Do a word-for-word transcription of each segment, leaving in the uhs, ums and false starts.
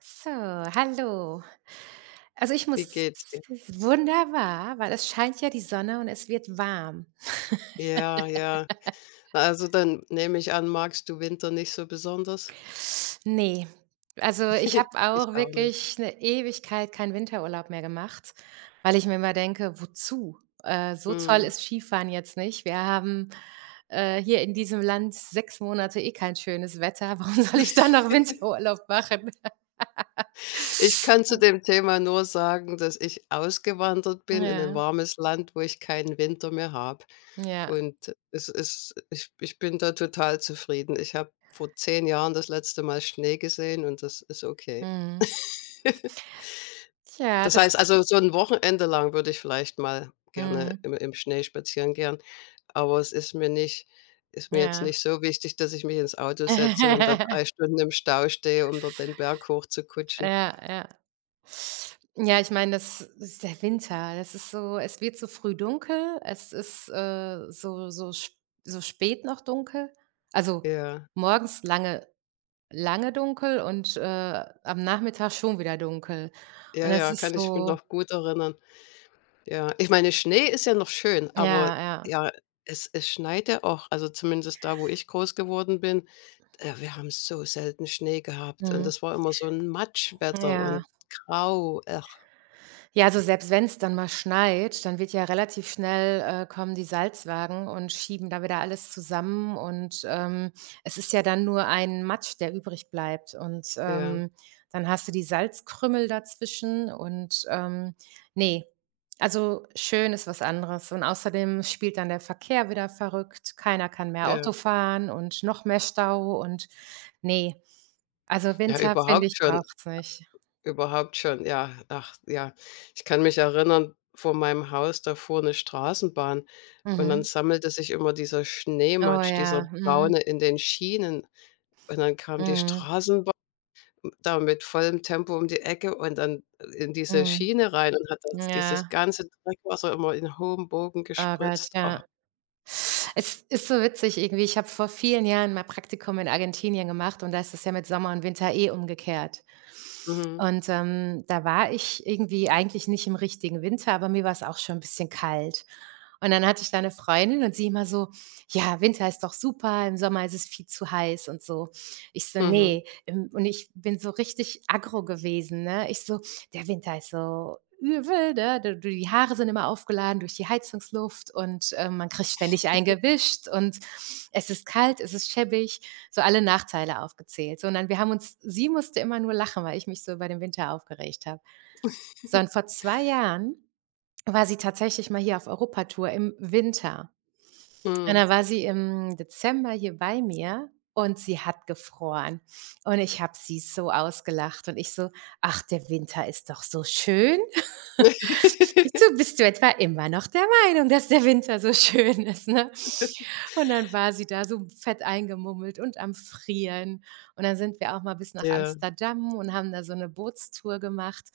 So, hallo. Also, ich Wie muss geht's dir? wunderbar, weil es scheint ja die Sonne und es wird warm. Ja, ja. Na, also, dann nehme ich an, magst du Winter nicht so besonders? Ne, also, ich habe Ich auch auch nicht. wirklich eine Ewigkeit keinen Winterurlaub mehr gemacht, weil ich mir immer denke: „Wozu?" Äh, so toll Mhm. ist Skifahren jetzt nicht. Wir haben, äh, hier in diesem Land sechs Monate eh kein schönes Wetter. Warum soll ich dann noch Winterurlaub machen? Ich kann zu dem Thema nur sagen, dass ich ausgewandert bin in ein Ja, warmes Land, wo ich keinen Winter mehr habe. ja, Und es ist ich ich bin da total zufrieden. Ich habe vor zehn Jahren das letzte Mal Schnee gesehen und das ist okay. mhm. Ja, Das das heißt also, so ein Wochenende lang würde ich vielleicht mal gerne mhm, im im Schnee spazieren gehen. Aber es ist mir nicht ist mir jetzt ja. nicht so wichtig, dass ich mich ins Auto setze und da drei Stunden im Stau stehe, um dort den Berg hochzukutschen. Ja, ja. Ja, ich meine, das ist der Winter. Das ist so es wird so früh dunkel. Es ist, äh, so so sp so spät noch dunkel. Also, Ja, morgens lange lange dunkel und, äh, am Nachmittag schon wieder dunkel. Und ja, das ja, ist kann ich mich so noch gut erinnern. Ja, ich meine, Schnee ist ja noch schön, aber ja, ja. ja, es es schneit ja auch, also zumindest da, wo ich groß geworden bin. Äh, wir haben so selten Schnee gehabt und Mhm. das war immer so ein Matschwetter Ja. und grau. Ach, Ja, also selbst wenn's dann mal schneit, dann wird ja relativ schnell äh, kommen die Salzwagen und schieben da wieder alles zusammen. Und ähm, es ist ja dann nur ein Matsch, der übrig bleibt. Und ja, ähm, dann hast du die Salzkrümmel dazwischen. Und ähm, nee, also schön ist was anderes. Und außerdem spielt dann der Verkehr wieder verrückt. Keiner kann mehr ja. Auto fahren und noch mehr Stau. Und nee, also Ja, Winter, finde überhaupt ich, schon braucht's nicht. Überhaupt schon, ja. Ach ja, ich kann mich erinnern, vor meinem Haus, da fuhr 'ne Straßenbahn und dann Mhm. sammelte sich immer dieser Oh Schneematsch, dieser ja. Mhm. braune in den Schienen und dann kam die Mhm. Straßenbahn da mit vollem Tempo um die Ecke und dann in diese Mhm. Schiene rein und hat das dieses Ja, ganze Dreckwasser immer in hohem Bogen oh Gott, gespritzt. Oh, ja. Es ist so witzig irgendwie. Ich habe vor vielen Jahren mal Praktikum in Argentinien gemacht und da ist es ja mit Sommer und Winter eh umgekehrt. mhm, Und, ähm, da war ich irgendwie eigentlich nicht im richtigen Winter, aber mir war es auch schon ein bisschen kalt. Und dann hatte ich da eine Freundin und sie immer so: „Ja, Winter ist doch super, im Sommer ist es viel zu heiß und so." Ich so: mhm, nee Ähm, und ich bin so richtig aggro gewesen, ne? Ich so: Der Winter ist so übel, ne? D du die Haare sind immer aufgeladen durch die Heizungsluft und, ähm, man kriegt ständig eingewischt und es ist kalt, es ist schäbig, so alle Nachteile aufgezählt. Sondern wir haben uns sie musste immer nur lachen, weil ich mich so über den Winter aufgeregt habe. Sondern vor zwei Jahren war sie tatsächlich mal hier auf Europatour im Winter. Und mhm. da war sie im Dezember hier bei mir und sie hat gefroren. Und ich habe sie so ausgelacht und ich so: „Ach, der Winter ist doch so schön." so bist du etwa immer noch der Meinung, dass der Winter so schön ist, ne? Und dann war sie da so fett eingemummelt und am Frieren. Und dann sind wir auch mal bis nach Ja. Amsterdam und haben da so 'ne Bootstour gemacht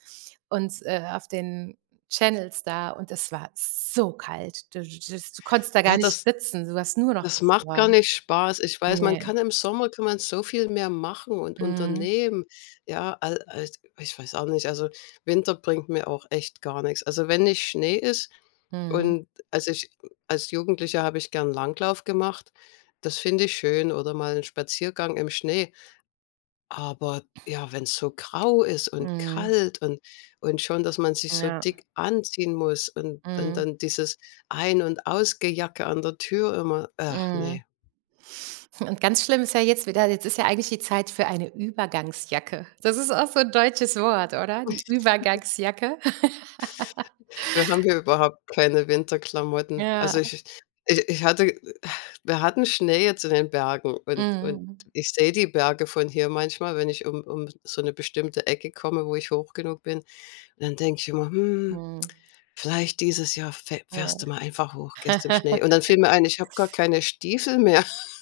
und, äh, auf den Channels da und es war so kalt. Du du das du konntest da gar Ja, nicht das sitzen, du hast nur noch Das macht gar gefroren. nicht Spaß. Ich weiß, man Ne. kann im Sommer kann man so viel mehr machen und Mhm. unternehmen. Ja, al al ich weiß auch nicht, also, Winter bringt mir auch echt gar nichts. Also, wenn nicht Schnee ist Mhm. und als ich als Jugendlicher habe ich gern Langlauf gemacht. Das finde ich schön oder mal einen Spaziergang im Schnee. Aber ja, wenn es so grau ist und Mhm. kalt und und schon, dass man sich so Ja. dick anziehen muss und und Mhm. dann dieses Ein und Ausgejacke an der Tür immer. Ach, Mhm. nee. Und ganz schlimm ist ja jetzt wieder jetzt ist ja eigentlich die Zeit für eine Übergangsjacke. Das ist auch so ein deutsches Wort, oder? Die Übergangsjacke. Wir haben hier überhaupt keine Winterklamotten. Also, Ja. ich ich ich hatte wir hatten Schnee jetzt in den Bergen und und Mhm. ich sehe die Berge von hier manchmal, wenn ich um um so eine bestimmte Ecke komme, wo ich hoch genug bin. Und dann denke ich immer: „Hm, Mhm. vielleicht dieses Jahr fäh fährst du Ja. mal einfach hoch, gehst im Schnee.“ Und dann fiel mir ein, ich habe gar keine Stiefel mehr.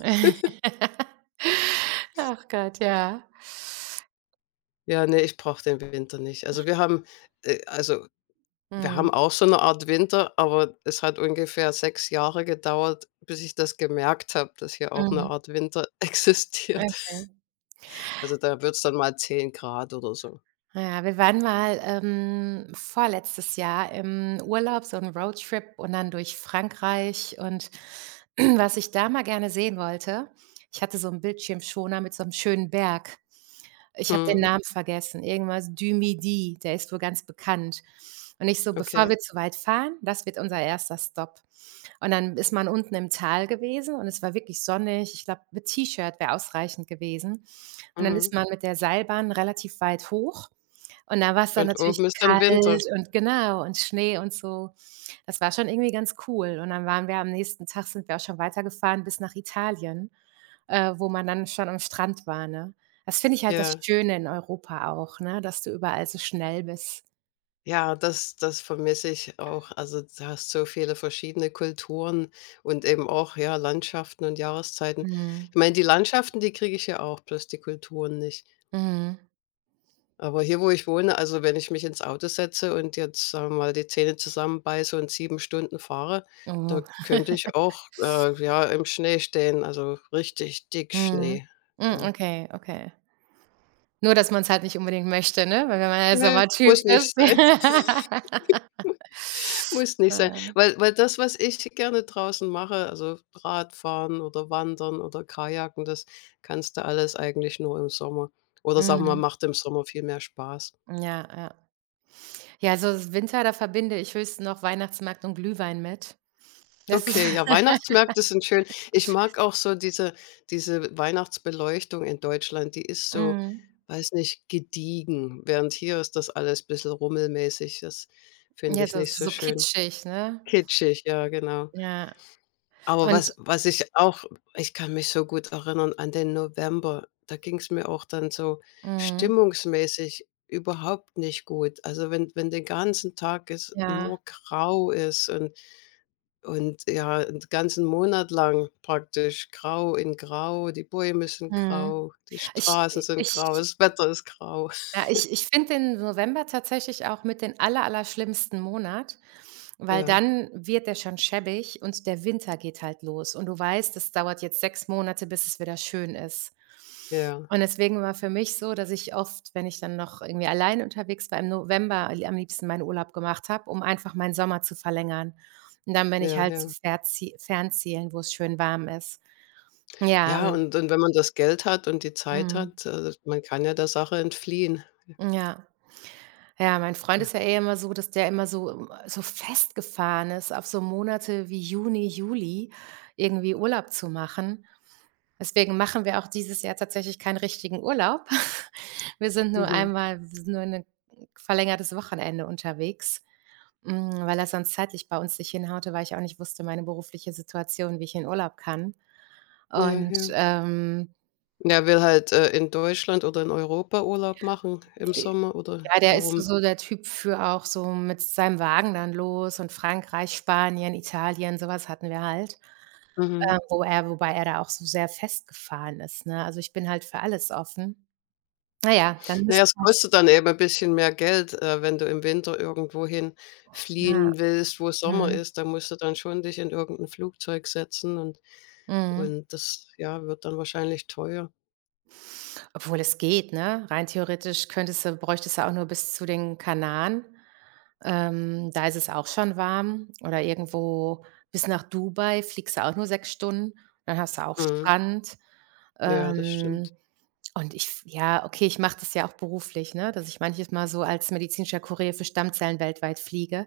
Ach Gott, ja. Ja, ne, ich brauche den Winter nicht. Also, wir haben, äh also Wir haben Mhm. auch so eine Art Winter, aber es hat ungefähr sechs Jahre gedauert, bis ich das gemerkt habe, dass hier auch eine Mhm. Art Winter existiert. Okay. Also, da wird's dann mal zehn Grad oder so. Ja, wir waren mal, ähm, vorletztes Jahr im Urlaub, so ein Roadtrip und dann durch Frankreich und was ich da mal gerne sehen wollte ich hatte so 'n Bildschirmschoner mit so einem schönen Berg. Ich habe den Mhm, Namen vergessen, irgendwas Dü-Midi, der ist wohl ganz bekannt. Und ich so: „Bevor okay. wir zu weit fahren, das wird unser erster Stopp." Und dann ist man unten im Tal gewesen und es war wirklich sonnig. Ich glaube, mit T-Shirt wäre ausreichend gewesen. Und dann ist Mhm. man mit der Seilbahn relativ weit hoch und da war's dann Und natürlich oben ist dann kalt Winter. und genau und Schnee und so. Das war schon irgendwie ganz cool. Und dann waren wir am nächsten Tag sind wir auch schon weitergefahren bis nach Italien äh, wo man dann schon am Strand war, ne? Das finde ich halt das Ja. Schöne in Europa auch, ne, dass du überall so schnell bist. Ja, das das vermisse ich auch. Also, du hast so viele verschiedene Kulturen und eben auch, ja, Landschaften und Jahreszeiten. Mhm. Ich meine, die Landschaften, die kriege ich ja auch, bloß die Kulturen nicht. Mhm. Aber hier, wo ich wohne, also, wenn ich mich ins Auto setze und jetzt, sagen wir mal, die Zähne zusammenbeiße und sieben Stunden fahre, da Oh. könnte ich auch, äh, ja, im Schnee stehen, also richtig dick Mhm. Schnee. Hm, Ja. okay, okay. Nur, dass man's halt nicht unbedingt möchte, ne, weil wenn man eher Ne, Sommertyp muss ist. nicht sein, muss nicht sein. Ja. Weil weil das, was ich gerne draußen mache, also Radfahren oder Wandern oder Kajaken, das kannst du alles eigentlich nur im Sommer. Oder sagen wir, Mhm. macht im Sommer viel mehr Spaß. Ja, ja. Ja, so s Winter, da verbinde ich höchstens noch Weihnachtsmarkt und Glühwein mit. Das ist Okay, ja, Weihnachtsmärkte sind schön. Ich mag auch so diese diese Weihnachtsbeleuchtung in Deutschland, die ist so, mhm. weiß nicht, gediegen, während hier ist das alles ein bisschen rummelmäßig. Das finde Ja, ich so nicht so so schön. kitschig, ne? Kitschig, ja, genau. Ja, Aber und was was ich auch ich kann mich so gut erinnern an den November. Da ging es mir auch dann so mhm. stimmungsmäßig überhaupt nicht gut. Also, wenn wenn den ganzen Tag es Ja. nur grau ist und und ja, 'n ganzen Monat lang praktisch grau in grau, die Bäume sind Mhm. grau, die Ich Straßen sind ich grau, das Wetter ist grau. ja, ich ich finde den November tatsächlich auch mit den aller allerschlimmsten Monat, weil Ja, dann wird der schon schäbig und der Winter geht halt los und du weißt, es dauert jetzt sechs Monate, bis es wieder schön ist. ja, Und deswegen war für mich so, dass ich oft, wenn ich dann noch irgendwie alleine unterwegs war, im November am liebsten meinen Urlaub gemacht habe, um einfach meinen Sommer zu verlängern. Und dann bin ich ja, halt zu ja. Verzie Fernzielen, wo es schön warm ist. Ja, Ja, und und und wenn man das Geld hat und die Zeit mhm, hat, also, man kann ja der Sache entfliehen. ja. Ja, mein Freund ist ja eh immer so, dass der immer so so festgefahren ist, auf so Monate wie Juni, Juli irgendwie Urlaub zu machen. Deswegen machen wir auch dieses Jahr tatsächlich keinen richtigen Urlaub. Wir sind nur Mhm. einmal wir sind nur ein verlängertes Wochenende unterwegs, hm, weil er sonst zeitlich bei uns nicht hinhaute, weil ich auch nicht wusste, meine berufliche Situation, wie ich in Urlaub kann. Ja, Und, ja. ähm, Und er will halt, äh, in Deutschland oder in Europa Urlaub machen im Sommer oder ja, der ist so warum? so der Typ für auch so mit seinem Wagen dann los und Frankreich, Spanien, Italien, so was hatten wir halt, Mhm. äh, wo er wobei er da auch so sehr festgefahren ist, ne? Also, ich bin halt für alles offen. Na ja, dann Naja, müsste es kostet halt dann eben ein bisschen mehr Geld, äh, wenn du im Winter irgendwohin ja, fliehen willst, wo Sommer mhm, ist, da musst du dann schon dich in irgendein Flugzeug setzen und mhm. und das, ja, wird dann wahrscheinlich teuer. Obwohl es geht, ne? Rein theoretisch könntest du bräuchtest du auch nur bis zu den Kanaren. Ähm, da ist es auch schon warm oder irgendwo bis nach Dubai fliegst du auch nur sechs Stunden, dann hast du auch Mhm. Strand. Ja, das Ähm stimmt. Und ich f ja, okay, ich mache das ja auch beruflich, ne, dass ich manches Mal so als medizinischer Kurier für Stammzellen weltweit fliege.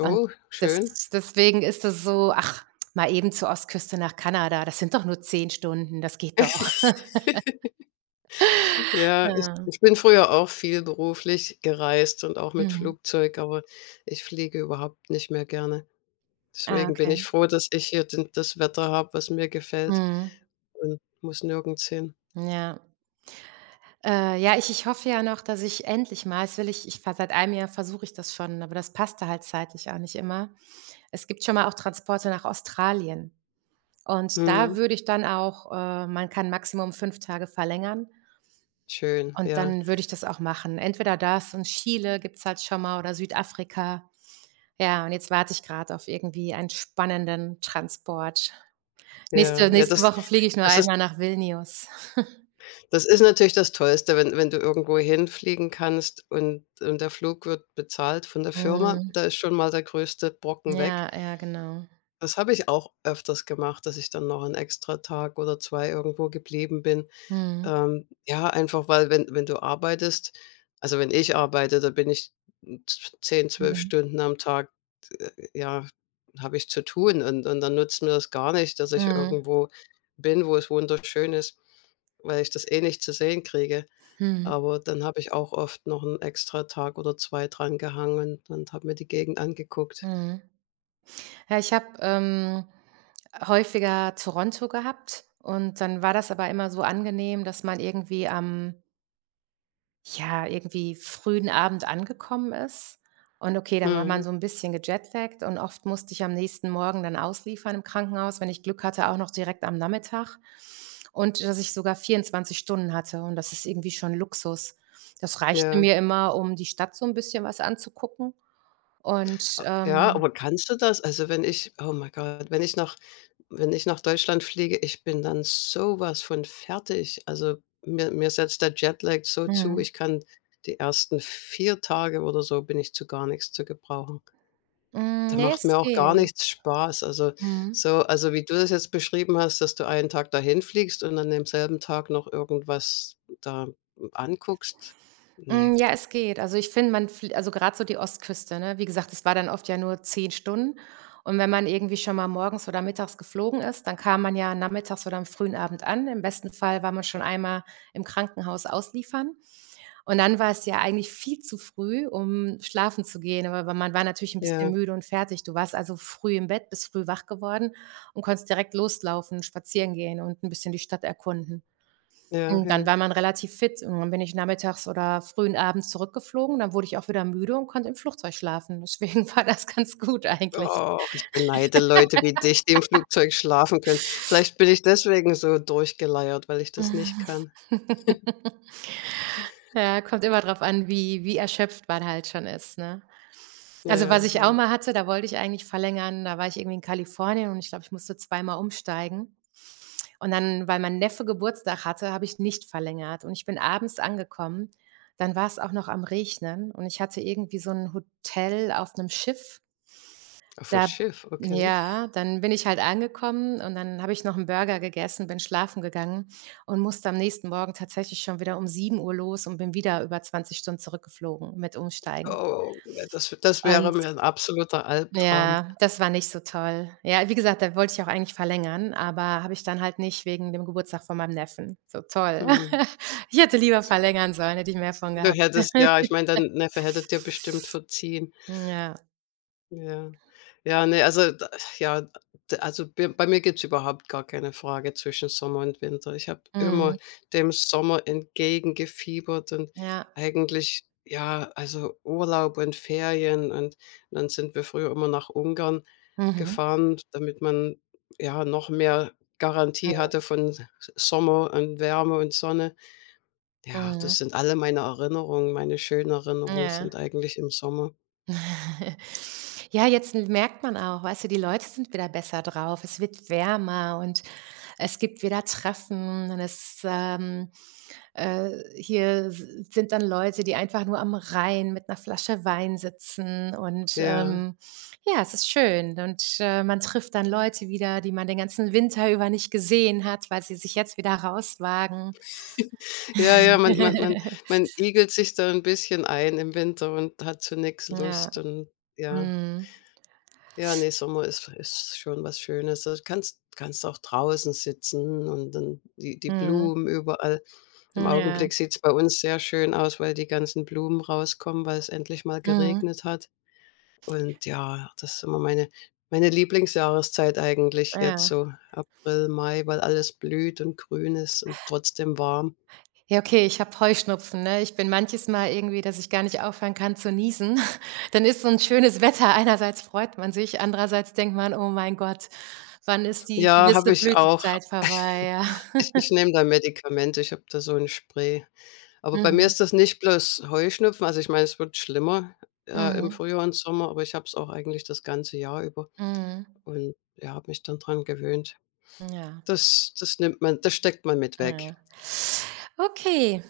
Und das schön. deswegen ist das so: „Ach, mal eben zur Ostküste nach Kanada, das sind doch nur zehn Stunden, das geht doch." Ja, ich Ja. ich bin früher auch viel beruflich gereist und auch mit Mhm. Flugzeug, aber ich fliege überhaupt nicht mehr gerne. Ah, Deswegen bin okay. ich froh, dass ich hier den das Wetter habe, was mir gefällt Mhm. und muss nirgends hin. Ja. Äh, ja, ich ich hoffe ja noch, dass ich endlich mal das will ich ich ver seit einem Jahr versuche ich das schon, aber das passte halt zeitlich auch nicht immer. Es gibt schon mal auch Transporte nach Australien. Und da Mhm, würde ich dann auch äh, man kann Maximum fünf Tage verlängern schön, und ja, dann würde ich das auch machen. Entweder das und Chile gibt's halt schon mal oder Südafrika. Ja, und jetzt warte ich gerade auf irgendwie einen spannenden Transport. ja. Nächste Ja, nächste das Woche fliege ich nur das ist einmal nach Vilnius. das ist natürlich das Tollste, wenn wenn du irgendwo hinfliegen kannst und und der Flug wird bezahlt von der Firma, Mhm. da ist schon mal der größte Brocken weg. Ja, ja, genau. Das habe ich auch öfters gemacht, dass ich dann noch 'n extra Tag oder zwei irgendwo geblieben bin. Mhm. Ähm, ja, einfach weil wenn wenn du arbeitest, also, wenn ich arbeite, da bin ich z- zehn zwölf Mhm. Stunden am Tag, äh, ja, habe ich zu tun und und dann nutzt mir das gar nicht, dass ich Mhm. irgendwo bin, wo es wunderschön ist, weil ich das eh nicht zu sehen kriege. Mhm. Aber dann habe ich auch oft noch einen extra Tag oder zwei dran gehangen und habe mir die Gegend angeguckt. Mhm. Ja, ich habe, ähm, häufiger Toronto gehabt und dann war das aber immer so angenehm, dass man irgendwie am ja, irgendwie frühen Abend angekommen ist. Und okay, dann war man Mhm, so ein bisschen gejetlaggt und oft musste ich am nächsten Morgen dann ausliefern im Krankenhaus, wenn ich Glück hatte, auch noch direkt am Nachmittag. Und dass ich sogar vierundzwanzig Stunden hatte und das ist irgendwie schon Luxus. Das reichte ja. mir immer, um die Stadt so ein bisschen was anzugucken und, A Ja, ähm aber kannst du das? Also, wenn ich oh mein Gott, wenn ich nach wenn ich nach Deutschland fliege, ich bin dann so was von fertig. Also, mir mir setzt der Jetlag so zu, mhm. ich kann die ersten vier Tage oder so bin ich zu gar nichts zu gebrauchen. Da Hm, ne, macht es mir auch gar geht. nichts Spaß. Also, Mhm. so also, wie du das jetzt beschrieben hast, dass du einen Tag dahin fliegst und an demselben Tag noch irgendwas da anguckst. Ne. Hm, ja, es geht. Also, ich finde, man fl also, gerade so die Ostküste, ne? Wie gesagt, es war dann oft ja nur zehn Stunden. Und wenn man irgendwie schon mal morgens oder mittags geflogen ist, dann kam man ja nachmittags oder am frühen Abend an. Im besten Fall war man schon einmal im Krankenhaus ausliefern. Und dann war es ja eigentlich viel zu früh, um schlafen zu gehen. Aber man war natürlich ein bisschen Ja, müde und fertig. Du warst also früh im Bett, bist früh wach geworden und konntest direkt loslaufen, spazieren gehen und ein bisschen die Stadt erkunden. ja, Hm, dann ja. war man relativ fit und dann bin ich nachmittags oder frühen Abends zurückgeflogen. Dann wurde ich auch wieder müde und konnte im Flugzeug schlafen. Deswegen war das ganz gut eigentlich. Och, ich beneide Leute wie dich, die im Flugzeug schlafen können. Vielleicht bin ich deswegen so durchgeleiert, weil ich das nicht kann. Ja, kommt immer drauf an, wie wie erschöpft man halt schon ist, ne? Also, was Ja, ich auch ja. mal hatte, da wollte ich eigentlich verlängern, da war ich irgendwie in Kalifornien und ich glaube, ich musste zweimal umsteigen. Und dann, weil mein Neffe Geburtstag hatte, habe ich nicht verlängert und ich bin abends angekommen. Dann war es auch noch am Regnen und ich hatte irgendwie so ein Hotel auf einem Schiff. Aufm Da Schiff, okay. ja, dann bin ich halt angekommen und dann habe ich noch 'n Burger gegessen, bin schlafen gegangen und musste am nächsten Morgen tatsächlich schon wieder um sieben Uhr los und bin wieder über zwanzig Stunden zurückgeflogen mit Umsteigen. Oh, ja, das das wäre Und mir 'n absoluter Albtraum. ja, das war nicht so toll. Ja, wie gesagt, da wollte ich auch eigentlich verlängern, aber habe ich dann halt nicht wegen dem Geburtstag von meinem Neffen. So toll. Mhm. Ich hätte lieber verlängern sollen, hätte ich mehr von Du gehabt. hättest ja, ich meine, dein Neffe hätte dir bestimmt verziehen. Ja. Ja. Ja, ne, also, da ja, d also, b bei mir gibt's überhaupt gar keine Frage zwischen Sommer und Winter. Ich habe immer Mhm. dem Sommer entgegengefiebert und Ja. eigentlich ja, also, Urlaub und Ferien und dann sind wir früher immer nach Ungarn Mhm. gefahren, damit man, ja, noch mehr Garantie hatte Mhm. von S Sommer und Wärme und Sonne. Ja, das Mhm. sind alle meine Erinnerungen. Meine schönen Erinnerungen sind Ja. eigentlich im Sommer. Ja, jetzt merkt man auch, weißt du, die Leute sind wieder besser drauf. Es wird wärmer und es gibt wieder Treffen und es, ähm, äh, hier s sind dann Leute, die einfach nur am Rhein mit einer Flasche Wein sitzen und, Ja. ähm, ja, es ist schön und, äh, man trifft dann Leute wieder, die man den ganzen Winter über nicht gesehen hat, weil sie sich jetzt wieder rauswagen. Ja, ja, man man man man igelt sich da ein bisschen ein im Winter und hat zu nix Ja, Lust und ja. mhm, Ja, ne, Sommer ist ist schon was Schönes. Du kannst kannst auch draußen sitzen und dann die die mhm, Blumen überall. Im ja, Augenblick sieht's bei uns sehr schön aus, weil die ganzen Blumen rauskommen, weil es endlich mal mhm, geregnet hat. Und ja, das ist immer meine meine Lieblingsjahreszeit, eigentlich jetzt ja. so April, Mai, weil alles blüht und grün ist und trotzdem warm. Ja, okay, ich habe Heuschnupfen, ne? Ich bin manches Mal irgendwie, dass ich gar nicht aufhören kann zu niesen. Dann ist so ein schönes Wetter. Einerseits freut man sich, andererseits denkt man: „Oh mein Gott, wann ist die Ja, habe gewisse ich auch. Blütezeit vorbei?" Ja. Ich ich nehme da Medikamente, ich habe da so 'n Spray. Aber bei mir Mhm. ist das nicht bloß Heuschnupfen, also ich meine, es wird schlimmer, äh, im Mhm. Frühjahr und Sommer, aber ich habe es auch eigentlich das ganze Jahr über Mhm. und, ja, habe mich dann dran gewöhnt. Ja, Das das nimmt man das steckt man mit weg. ja. Okay.